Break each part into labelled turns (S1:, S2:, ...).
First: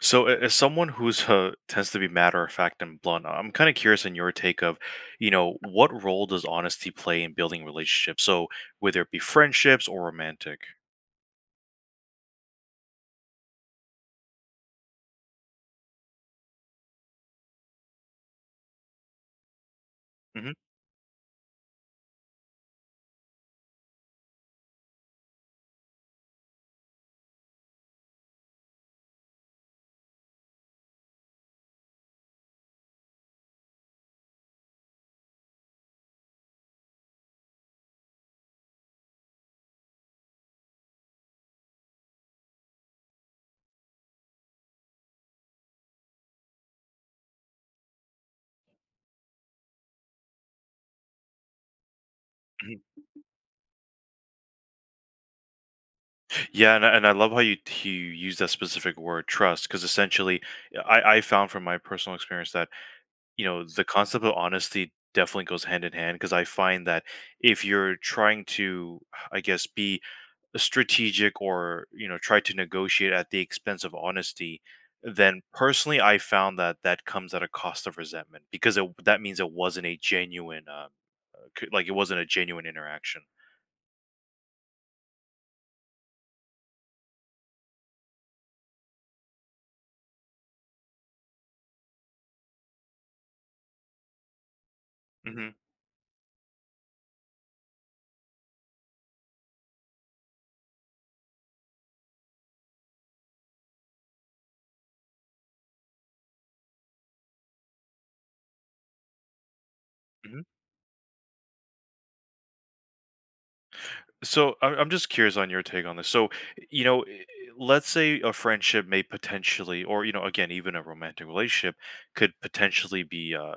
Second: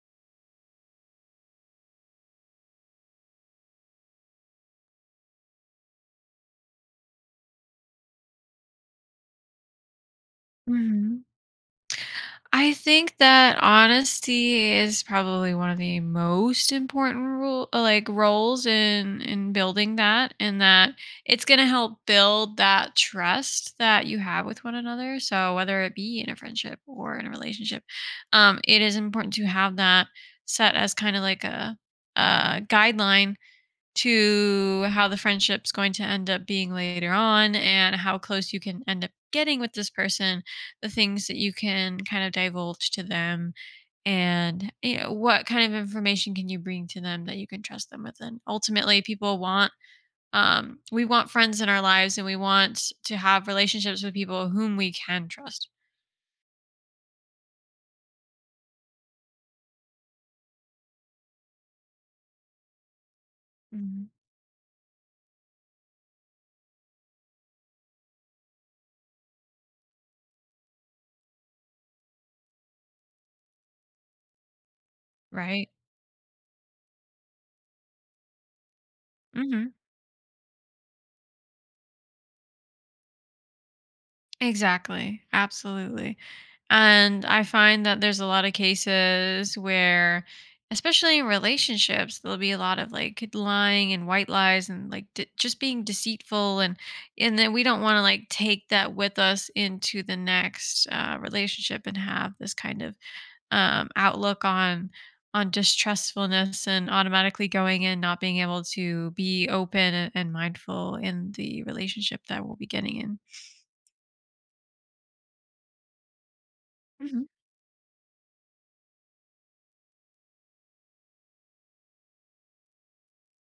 S1: So, as someone who's tends to be matter of fact and blunt, I'm kind of curious in your take of, you know, what role does honesty play in building relationships? So, whether it be friendships or romantic.
S2: Hmm. I think that honesty is probably one of the most important rule like roles in building that.
S1: hmm
S2: And that it's going to help build that trust that you have with one another. So whether it be in a friendship or in a relationship, it is important to have that set as kind of like a guideline to how the friendship's going to end up being later on and how close you can end up getting with this person, the things that you can kind of divulge to them, and you know, what kind of information can you bring to them that you can trust them with. And ultimately, people want we want friends in our lives and we want to have relationships with people whom we can trust.
S1: Yeah, and I love how you you use that specific word trust because essentially, I found from my personal experience that you know the
S2: Mhm.
S1: concept of honesty definitely goes hand in hand because I find that if you're trying to, I guess, be strategic or you know try to negotiate at the expense of honesty then
S2: Right.
S1: personally I found that that comes at a cost of resentment because that means it
S2: hmm
S1: wasn't a genuine like it wasn't a genuine interaction.
S2: Exactly. Absolutely. And I find that there's a lot of cases where, especially in relationships, there'll be a lot of like lying and white lies and like
S1: hmm
S2: just being deceitful. And then we don't want to like take that with us into the next relationship and have this kind of outlook on distrustfulness and automatically going in not being able to be open and
S1: hmm
S2: mindful in the relationship that we'll be getting
S1: I'm just curious on your take on this. So you know i-
S2: in.
S1: let's say a friendship may potentially or you know again even a romantic relationship could potentially be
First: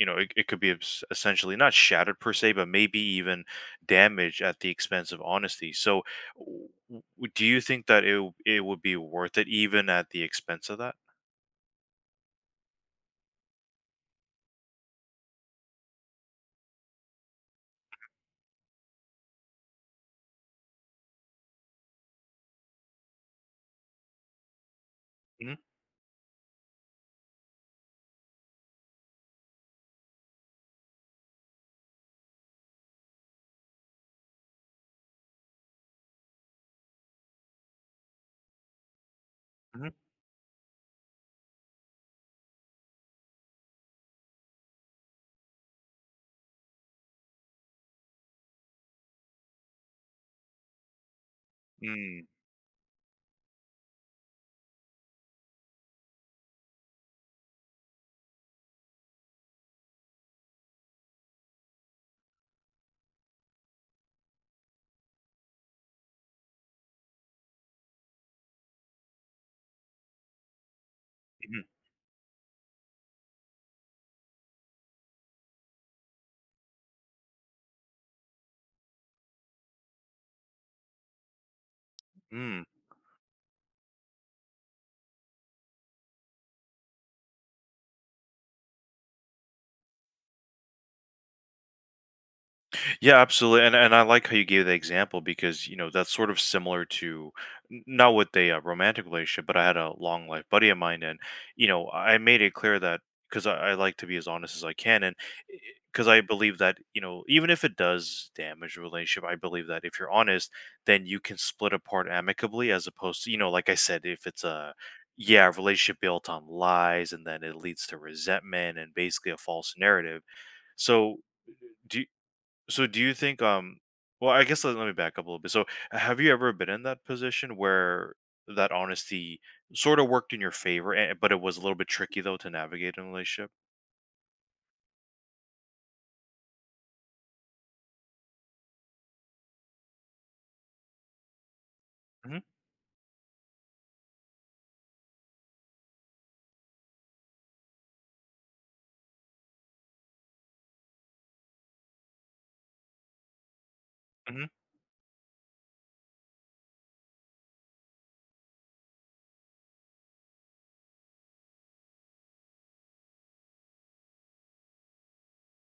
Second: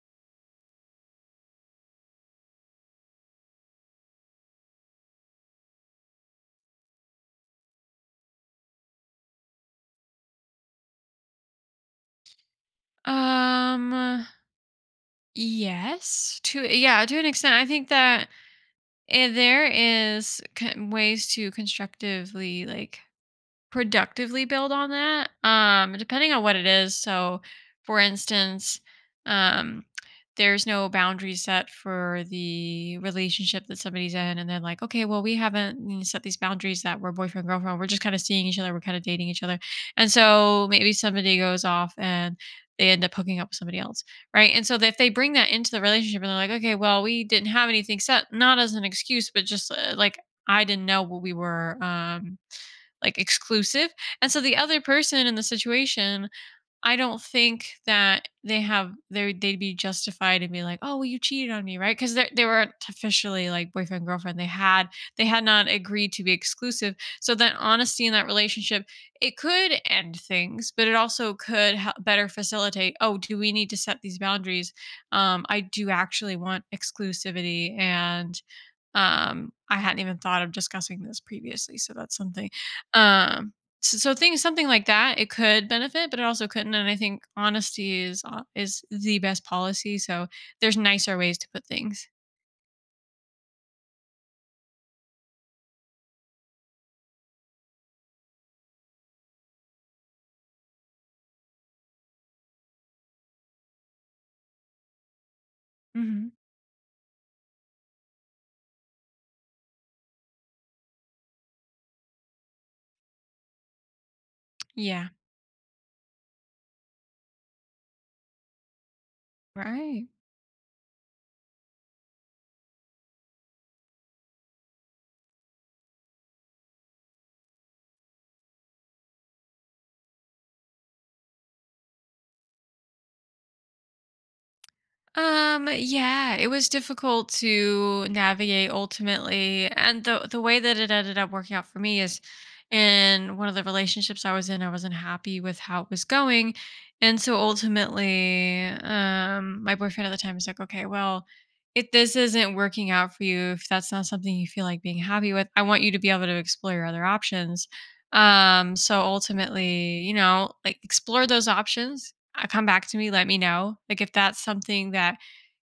S1: you know, it could be essentially not shattered per se, but maybe even damaged at the expense of honesty. So, w- w- do you think that it would be worth it even at the expense of that?
S2: Um, yes, to an extent. I think that ways to constructively, like productively build on that,
S1: Mm-hmm.
S2: depending on what it is. So for instance, um there's no boundary set for the relationship that somebody's in and they're like, okay, well, we haven't, you know, set these boundaries that we're boyfriend girlfriend, we're just kind of seeing each other, we're kind of dating each other.
S1: Mm-hmm.
S2: And so maybe somebody goes off and they end up hooking up with somebody else, right? And so if they bring that into the relationship and they're like, okay, well, we didn't have anything set, not as an excuse, but just like, I didn't know what we were,
S1: Mm-hmm.
S2: like, exclusive. And so the other person in the situation, I don't think that they have they they'd be justified and be like, "Oh, well, you cheated on me, right?" Because they weren't officially like boyfriend girlfriend. They had not agreed to be exclusive. So that honesty in that relationship, it could end things, but it also could help better facilitate. Oh, do we need to set these boundaries? I do actually want exclusivity, and I hadn't even thought of discussing this previously, so that's something.
S1: Mm.
S2: Um, so, so things something like that, it could benefit, but it also couldn't. And I think honesty is the best policy. So there's nicer ways to put things.
S1: Yeah, absolutely, and I like how you gave the example because you know that's sort of similar to not with a romantic relationship, but I had a long life buddy of mine, and you know I made it clear that because I like to be as honest as I can, and because I
S2: Hmm
S1: believe that you know even if it does damage a relationship, I believe that if you're honest, then you can split apart amicably, as opposed to you know like I said, if it's a
S2: Yeah.
S1: yeah relationship built on lies and then it leads to resentment and basically a false
S2: Right.
S1: narrative. So. Do, so do you think well I guess let me back up a little bit. So have you ever been in that position where that honesty sort of worked in your favor but it was a little bit tricky though to navigate in a relationship?
S2: Yeah, it was difficult to navigate ultimately. And the way that it ended up working out for me is
S1: hmm
S2: in one of the relationships I was in, I wasn't happy with how it was going. And so ultimately, my boyfriend at the time was like, okay, well, if this isn't working out for you, if that's not something
S1: hmm
S2: you feel like being happy with, I want you to be able to explore your other options. So ultimately, you know, like explore those options, come back to me, let me know, like, if that's something that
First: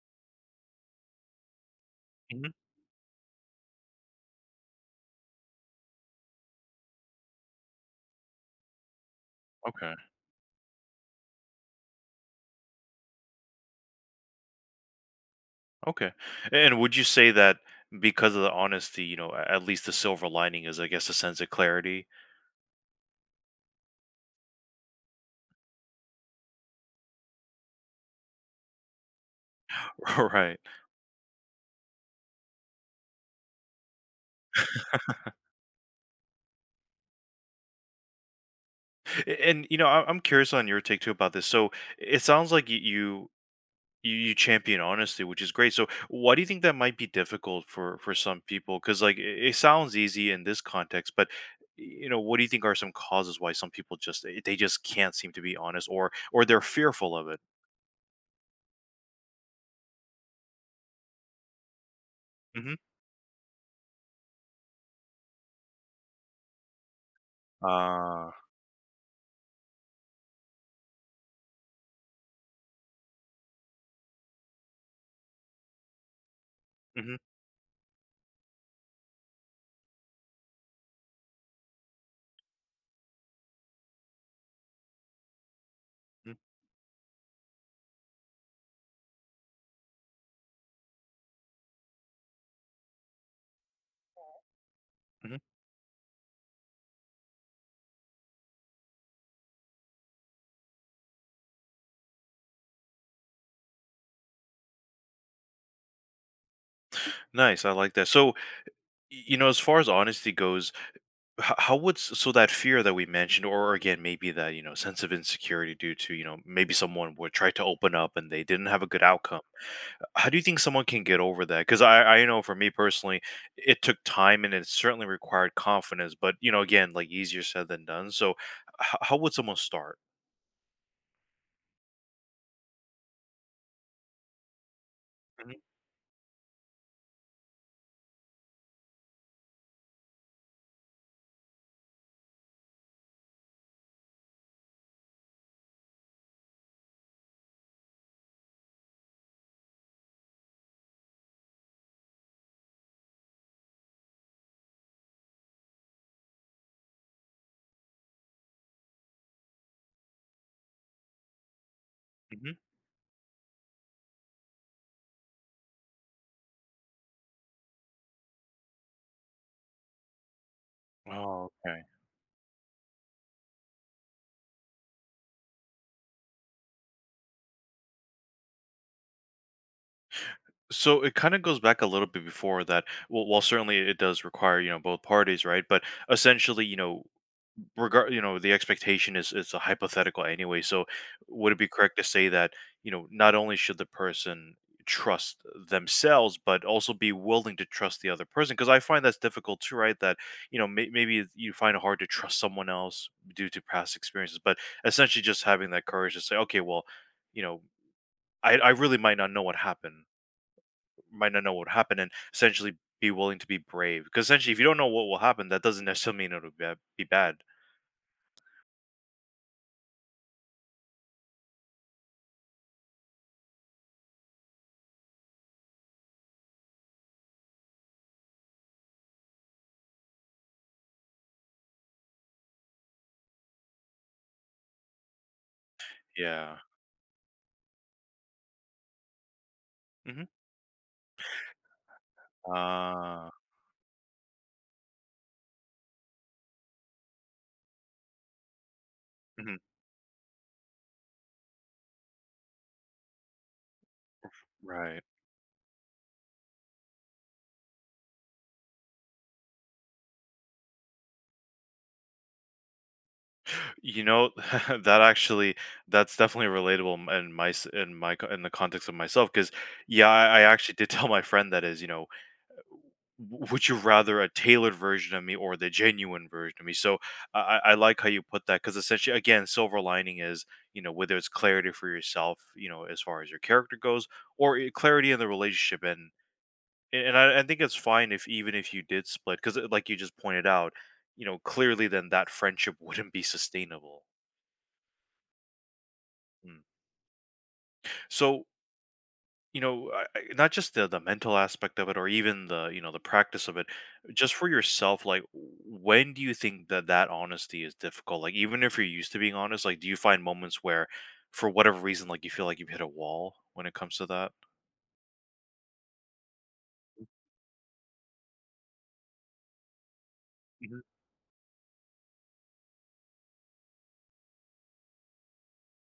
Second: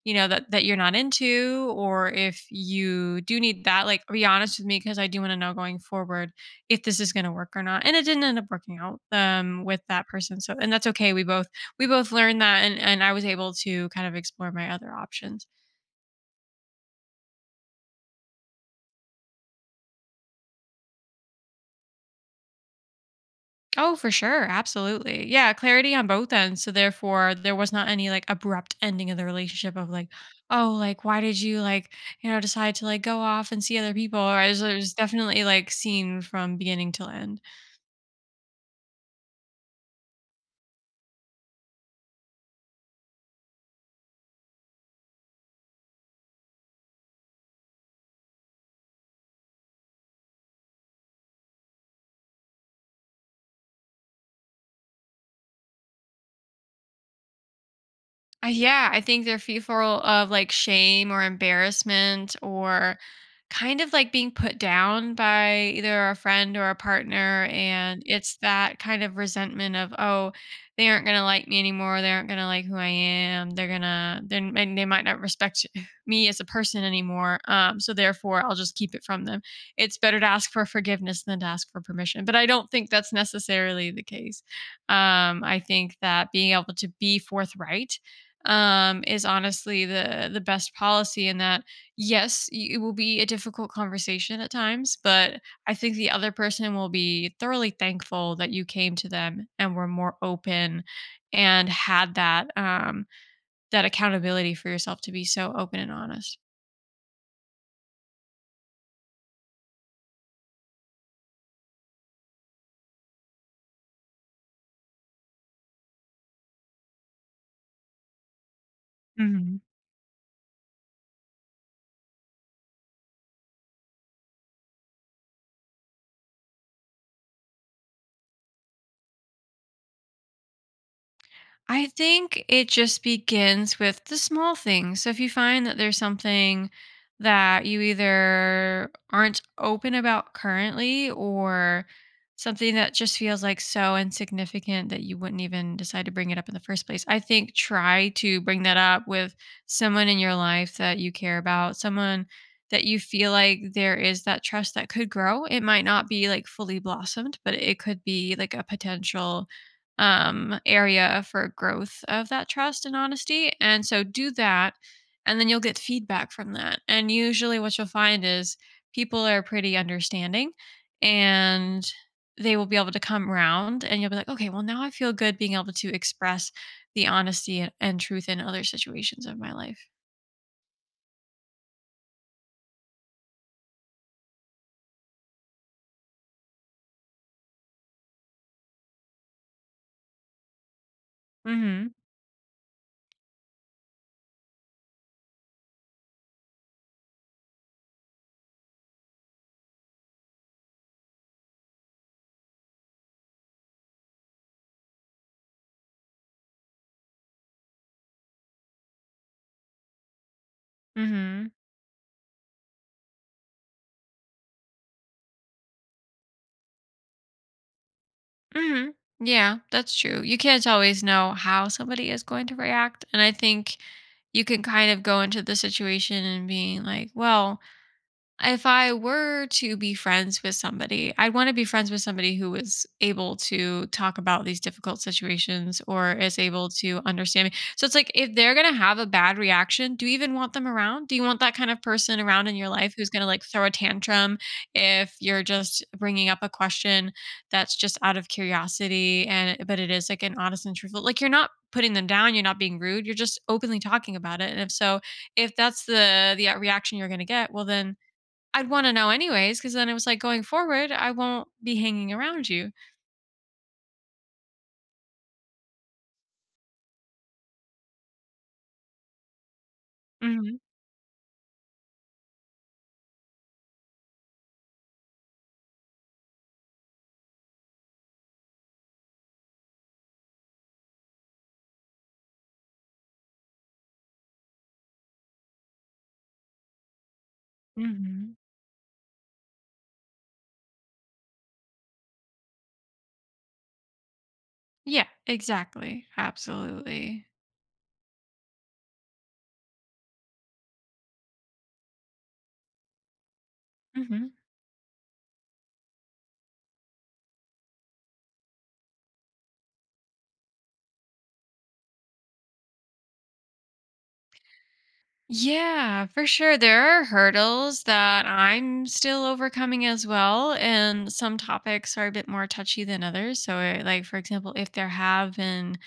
S2: you know, that that you're not into, or if
S1: hmm
S2: you do need that, like, be honest with me because I do want to know going forward if this is going to work or not. And it didn't end up working out with
S1: Okay.
S2: that person. So, and that's okay. We both learned that, and I was able to kind of explore my other options.
S1: Okay. And would you say that because of the honesty, you know, at least the silver lining is I guess a sense of clarity.
S2: Oh, for sure. Absolutely. Yeah. Clarity on both ends. So therefore there was not any like abrupt ending of the relationship of like,
S1: Right.
S2: oh, like why did you like, you know, decide to like go off and see other people? Or it was definitely like seen from beginning till end.
S1: And you know, I'm curious on your take too about this. So it sounds like you you champion honesty, which is great. So, why do you think that might be difficult for some people? Because like it sounds easy in this context, but you know, what do you think are some causes why some people just they just can't seem to be honest, or they're fearful of it?
S2: Yeah, I think they're fearful of like shame or embarrassment
S1: hmm
S2: or kind of like being put down by either a friend or a partner. And
S1: Uh,
S2: it's that kind of resentment of, oh, they aren't going to like me anymore. They aren't going to like who I am. They're going to, then and they might not respect me as a person
S1: hmm
S2: anymore. So therefore, I'll just keep it from them. It's better to ask for forgiveness than to ask for permission. But I don't think that's necessarily the case. I think that being able to be forthright is honestly the best policy in that yes, it will be a difficult conversation at times, but
S1: hmm
S2: I think the other person will be thoroughly thankful that you came to them and were more open and had that um, that accountability for yourself to be so open and honest.
S1: Nice, I like that. So, you know, as far as honesty goes, how would so that fear that we mentioned or again maybe that you know sense of insecurity due to you know maybe someone would try to open up and they didn't have a good outcome,
S2: Mm-hmm.
S1: how do you think someone can get over that? Because I know for me personally it took time and it certainly required confidence, but you know again like easier said than done. So how would someone start?
S2: I think it just begins with the small things. So if you
S1: Mhm,
S2: find that there's something that you either aren't open about currently, or something that just feels like so insignificant that you wouldn't even decide to bring it up in the first place, I think try to bring that up with someone in your life that you care about, someone that you feel like there is that trust that could grow. It might not be like fully blossomed, but it could be like a potential area for growth of that
S1: mhm.
S2: trust and honesty. And so do that, and then you'll get feedback from that. And usually, what you'll find is people are pretty understanding,
S1: Oh, okay.
S2: and they will be able to come round, and you'll be like, okay, well, now I feel good being able to express the honesty and truth in other situations of my life.
S1: So it kind of goes back a little bit before that. Well, while certainly it does require you know both parties, right? But essentially, you know, regard you know the expectation is a hypothetical anyway, so would it
S2: Mm
S1: be
S2: hmm.
S1: correct to say that you know not only should the person trust themselves but also be willing to trust the other person, because I find that's difficult too, right? That you know maybe you find it hard to trust someone else due to past experiences, but essentially just having that courage to say okay well you know I really might not know what happened,
S2: Mm
S1: might not
S2: hmm.
S1: know what happened, and essentially be willing to be brave, because essentially if you don't know what will happen that doesn't necessarily mean it'll be be bad.
S2: hmm. Yeah, that's true. You can't always know how somebody is going to react. And I think you can kind of go into the situation and being like, well, if I were to be friends with somebody, I'd want to be friends with somebody who is able to talk about these difficult situations or is
S1: yeah
S2: able to understand me. So it's like if they're going to have a bad reaction, do you
S1: hmm
S2: even want them around? Do you want that kind of person around in your life who's going to
S1: Ah,
S2: like throw a tantrum if you're just bringing up a question that's just out of curiosity,
S1: mhm,
S2: and but it is like an honest and truthful. Like you're not putting them down, you're not being rude, you're just openly talking about it. And if so,
S1: right.
S2: if that's the reaction you're going to get, well then I'd wanna know anyways, because then it was like, going forward, I won't be hanging around you.
S1: You know, that actually, that's definitely relatable m in my s in my co in the context of myself. Because yeah, I
S2: Mhm,
S1: actually did tell my friend that is, you know, "W Would you rather a tailored version of me or the genuine version of me?" So, I like how you put that because essentially again, silver lining is, you know, whether it's clarity for yourself, you know, as far as your character goes, or I clarity in the relationship. And and I think it's fine if
S2: mhm.
S1: even if you did split, because, like you just pointed out, you know, clearly then that friendship wouldn't be sustainable.
S2: Yeah, exactly,
S1: Mm.
S2: absolutely.
S1: So, you know, I not just the mental aspect of it or even the, you know, the practice of it,
S2: Mhm.
S1: just for yourself, like, when do you think that that honesty is difficult? Like, even if you're used to being honest, like, do you find moments where, for whatever reason, like, you feel like you've hit a wall when it comes to that?
S2: Yeah, for sure. There are hurdles that I'm still overcoming as well.
S1: Mhm.
S2: And some topics are a bit more touchy than others. So, like, for example, if there have been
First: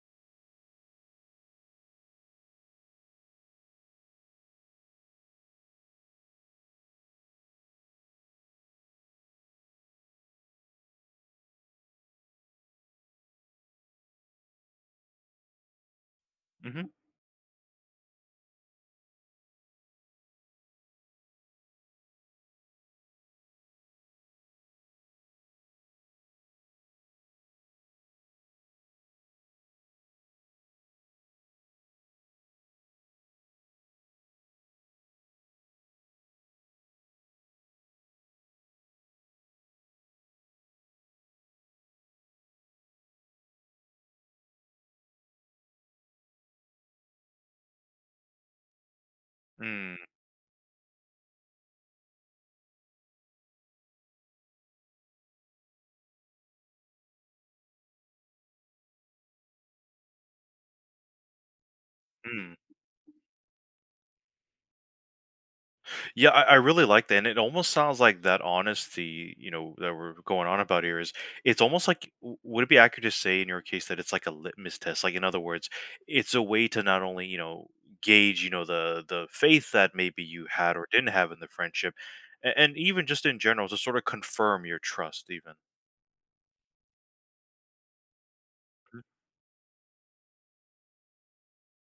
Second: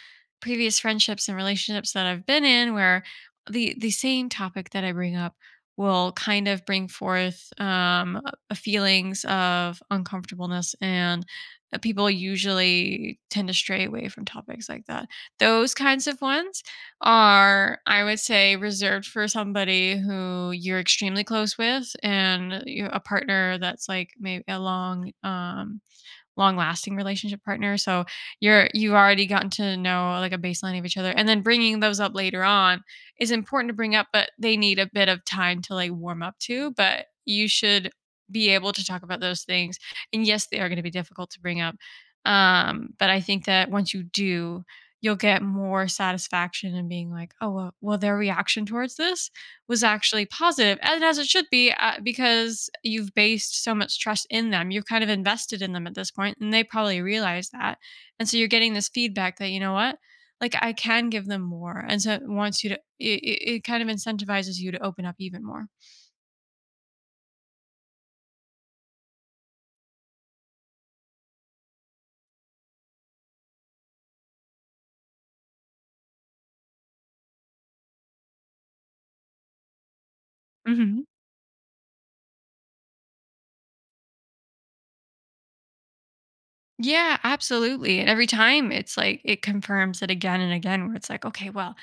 S2: previous friendships and relationships that I've been in where the same topic that I bring up will kind of bring forth a feelings of uncomfortableness, and people usually tend to stray away from topics like that. Those kinds of ones
S1: Mhm.
S2: are, I would say, reserved for somebody who you're extremely close with, and you a partner that's like maybe a long um, long-lasting relationship partner. So you've already gotten to know like a baseline of each other, and then bringing those up later on is important to bring up, but they need a bit of time to like warm up to. But you should be able to talk about those things. And yes, they are going to be difficult to bring up, but I think that once you do, you'll get more satisfaction in being like, oh, well, well, their reaction towards this was
S1: Mm.
S2: actually positive, and as it should be, because you've based so much trust in them. You've kind of invested in them at this point, and they probably realize that. And so you're getting this feedback that, you know what, like I can give them more. And so it
S1: Mm.
S2: wants you to, it kind of incentivizes you to open up even more.
S1: Yeah, I really like that. And it almost sounds like that honesty, you know, that we're going on about here is it's almost like would it be accurate to say in your case that it's like a litmus test? Like in other words, it's a way to not only, you know, gauge, you know, the faith that maybe you had or
S2: Mhm.
S1: didn't have in the friendship, and even just in general to sort of confirm your trust even.
S2: Yeah, absolutely. And every time it's like it confirms it again and again where it's like, okay, well,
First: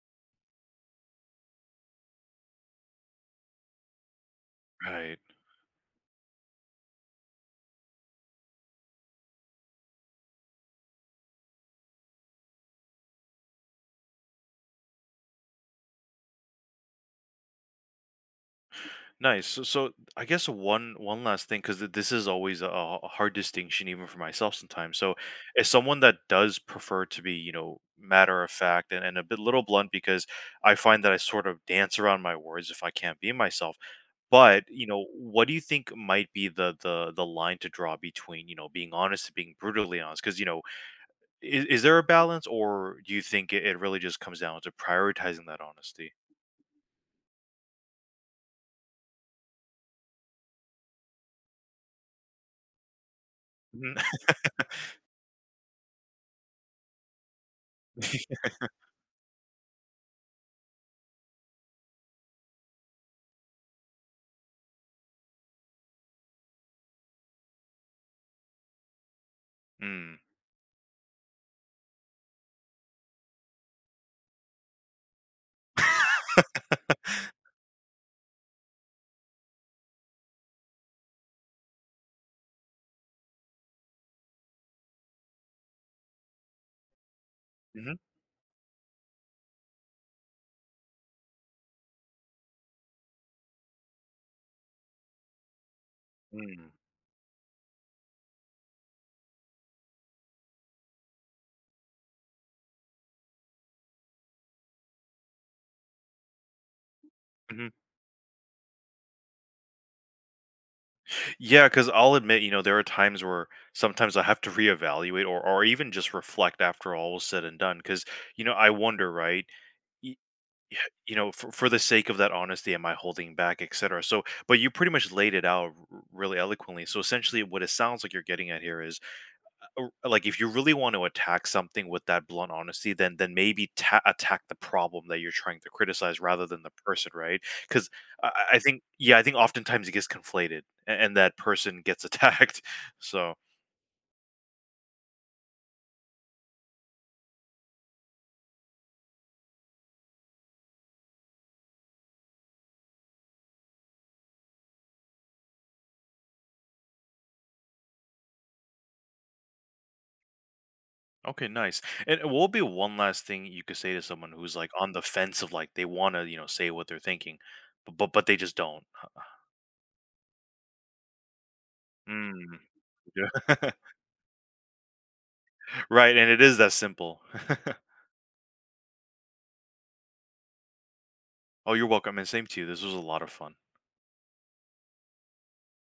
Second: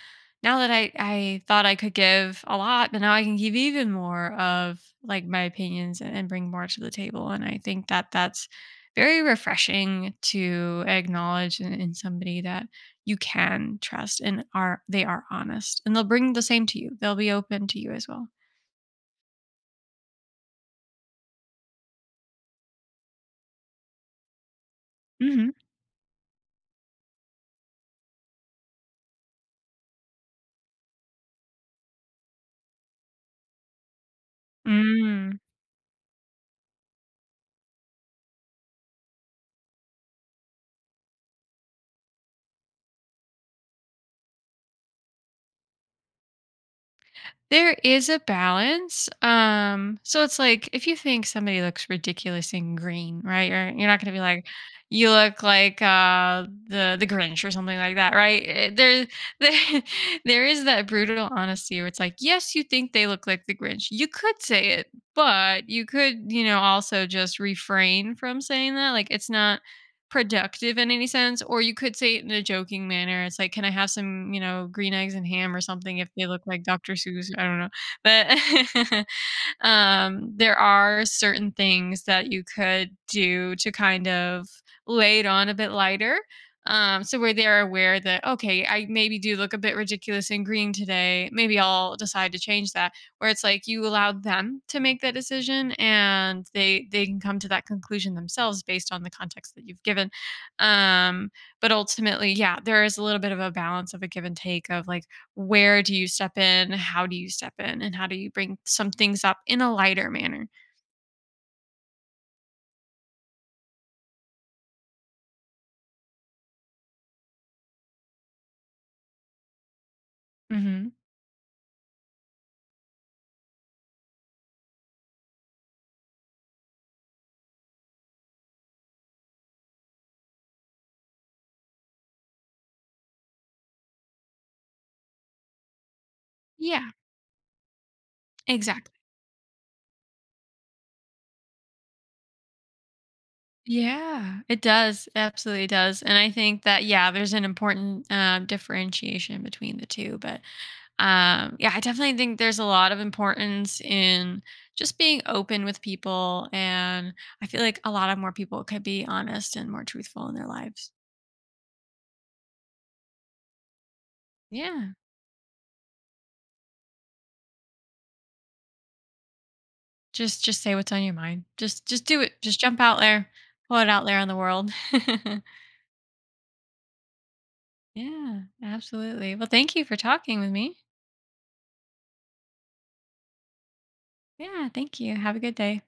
S2: now that I thought I could give a lot, but now I can give even more of
S1: Right.
S2: like my opinions, and bring more to the table. And I think that that's very refreshing to acknowledge in somebody that you can trust and are they are honest and they'll bring the same to you. They'll be open to you as well.
S1: Nice. So, I guess one last thing, because this is always a hard distinction, even for myself sometimes. So, as someone that does prefer to be, you know, matter of fact, and a bit little blunt, because I find that I sort of dance around my words if I can't be myself. But you know,
S2: Mm-hmm.
S1: what do you think might be the the line to draw between you know being honest and being brutally honest? Because you know, is there a balance, or do you think it really just comes down to prioritizing that honesty?
S2: There is a balance. So it's like if you think somebody looks ridiculous in green, right? You're not going to be like, you look like the Grinch or something like that, right? There, there is that brutal honesty where it's like, yes, you think they look like the Grinch. You could say it, but you could, you know, also just refrain from saying that. Like, it's not
S1: Mm. Mm.
S2: productive in any sense, or you could say it in a joking manner. It's like, "Can I have some, you know, green eggs and ham or something if they look like Dr. Seuss?" I don't know, but there are certain things that you could do to kind of lay it on a bit lighter. So where they're aware
S1: Mm-hmm.
S2: that okay, I maybe do look a bit ridiculous in green today. Maybe I'll decide to change that. Where it's like you allowed them to make that decision, and
S1: Mm.
S2: they can come to that conclusion themselves based on the context that you've given. Um, but ultimately, yeah, there is a little bit of a balance of a give and take of like, where do you step in? How do you step
S1: Mhm,
S2: in? And how do you bring some things up in a lighter manner?
S1: yeah, because I'll admit, you know, there are times where sometimes I have to reevaluate or even just reflect after all was said and done. Because you know, I wonder, right? y-
S2: Mhm.
S1: You know, for the sake of that honesty, am I holding back, et cetera? So, but you pretty much laid it out really eloquently. So essentially, what it sounds like you're getting at here is or, like, if you really want to attack something with that blunt honesty, then maybe ta attack the problem that you're trying to criticize rather than the
S2: Yeah,
S1: person, right? 'Cause I think
S2: exactly.
S1: yeah, I think oftentimes it gets conflated, a and that person gets attacked, so
S2: Yeah, it does. It absolutely does. And I think that yeah, there's an important differentiation between the two. But yeah, I definitely think there's a lot of importance in just being open with people, and I feel like a lot of more people could be honest and more truthful in their lives.
S1: okay, nice. And what would be one last thing you could say to someone who's, like,
S2: Yeah.
S1: on the fence of, like, they wanna, you know, say what they're thinking, but but they just don't?
S2: Just say what's on your mind. Just do it.
S1: Mm,
S2: Just jump out there.
S1: yeah.
S2: Pull it out there in the world.
S1: Right, and it is that simple.
S2: Yeah, absolutely. Well, thank you for talking with me.
S1: Oh, you're welcome, and same to you, this was a lot of fun.
S2: Yeah, thank you. Have a good day.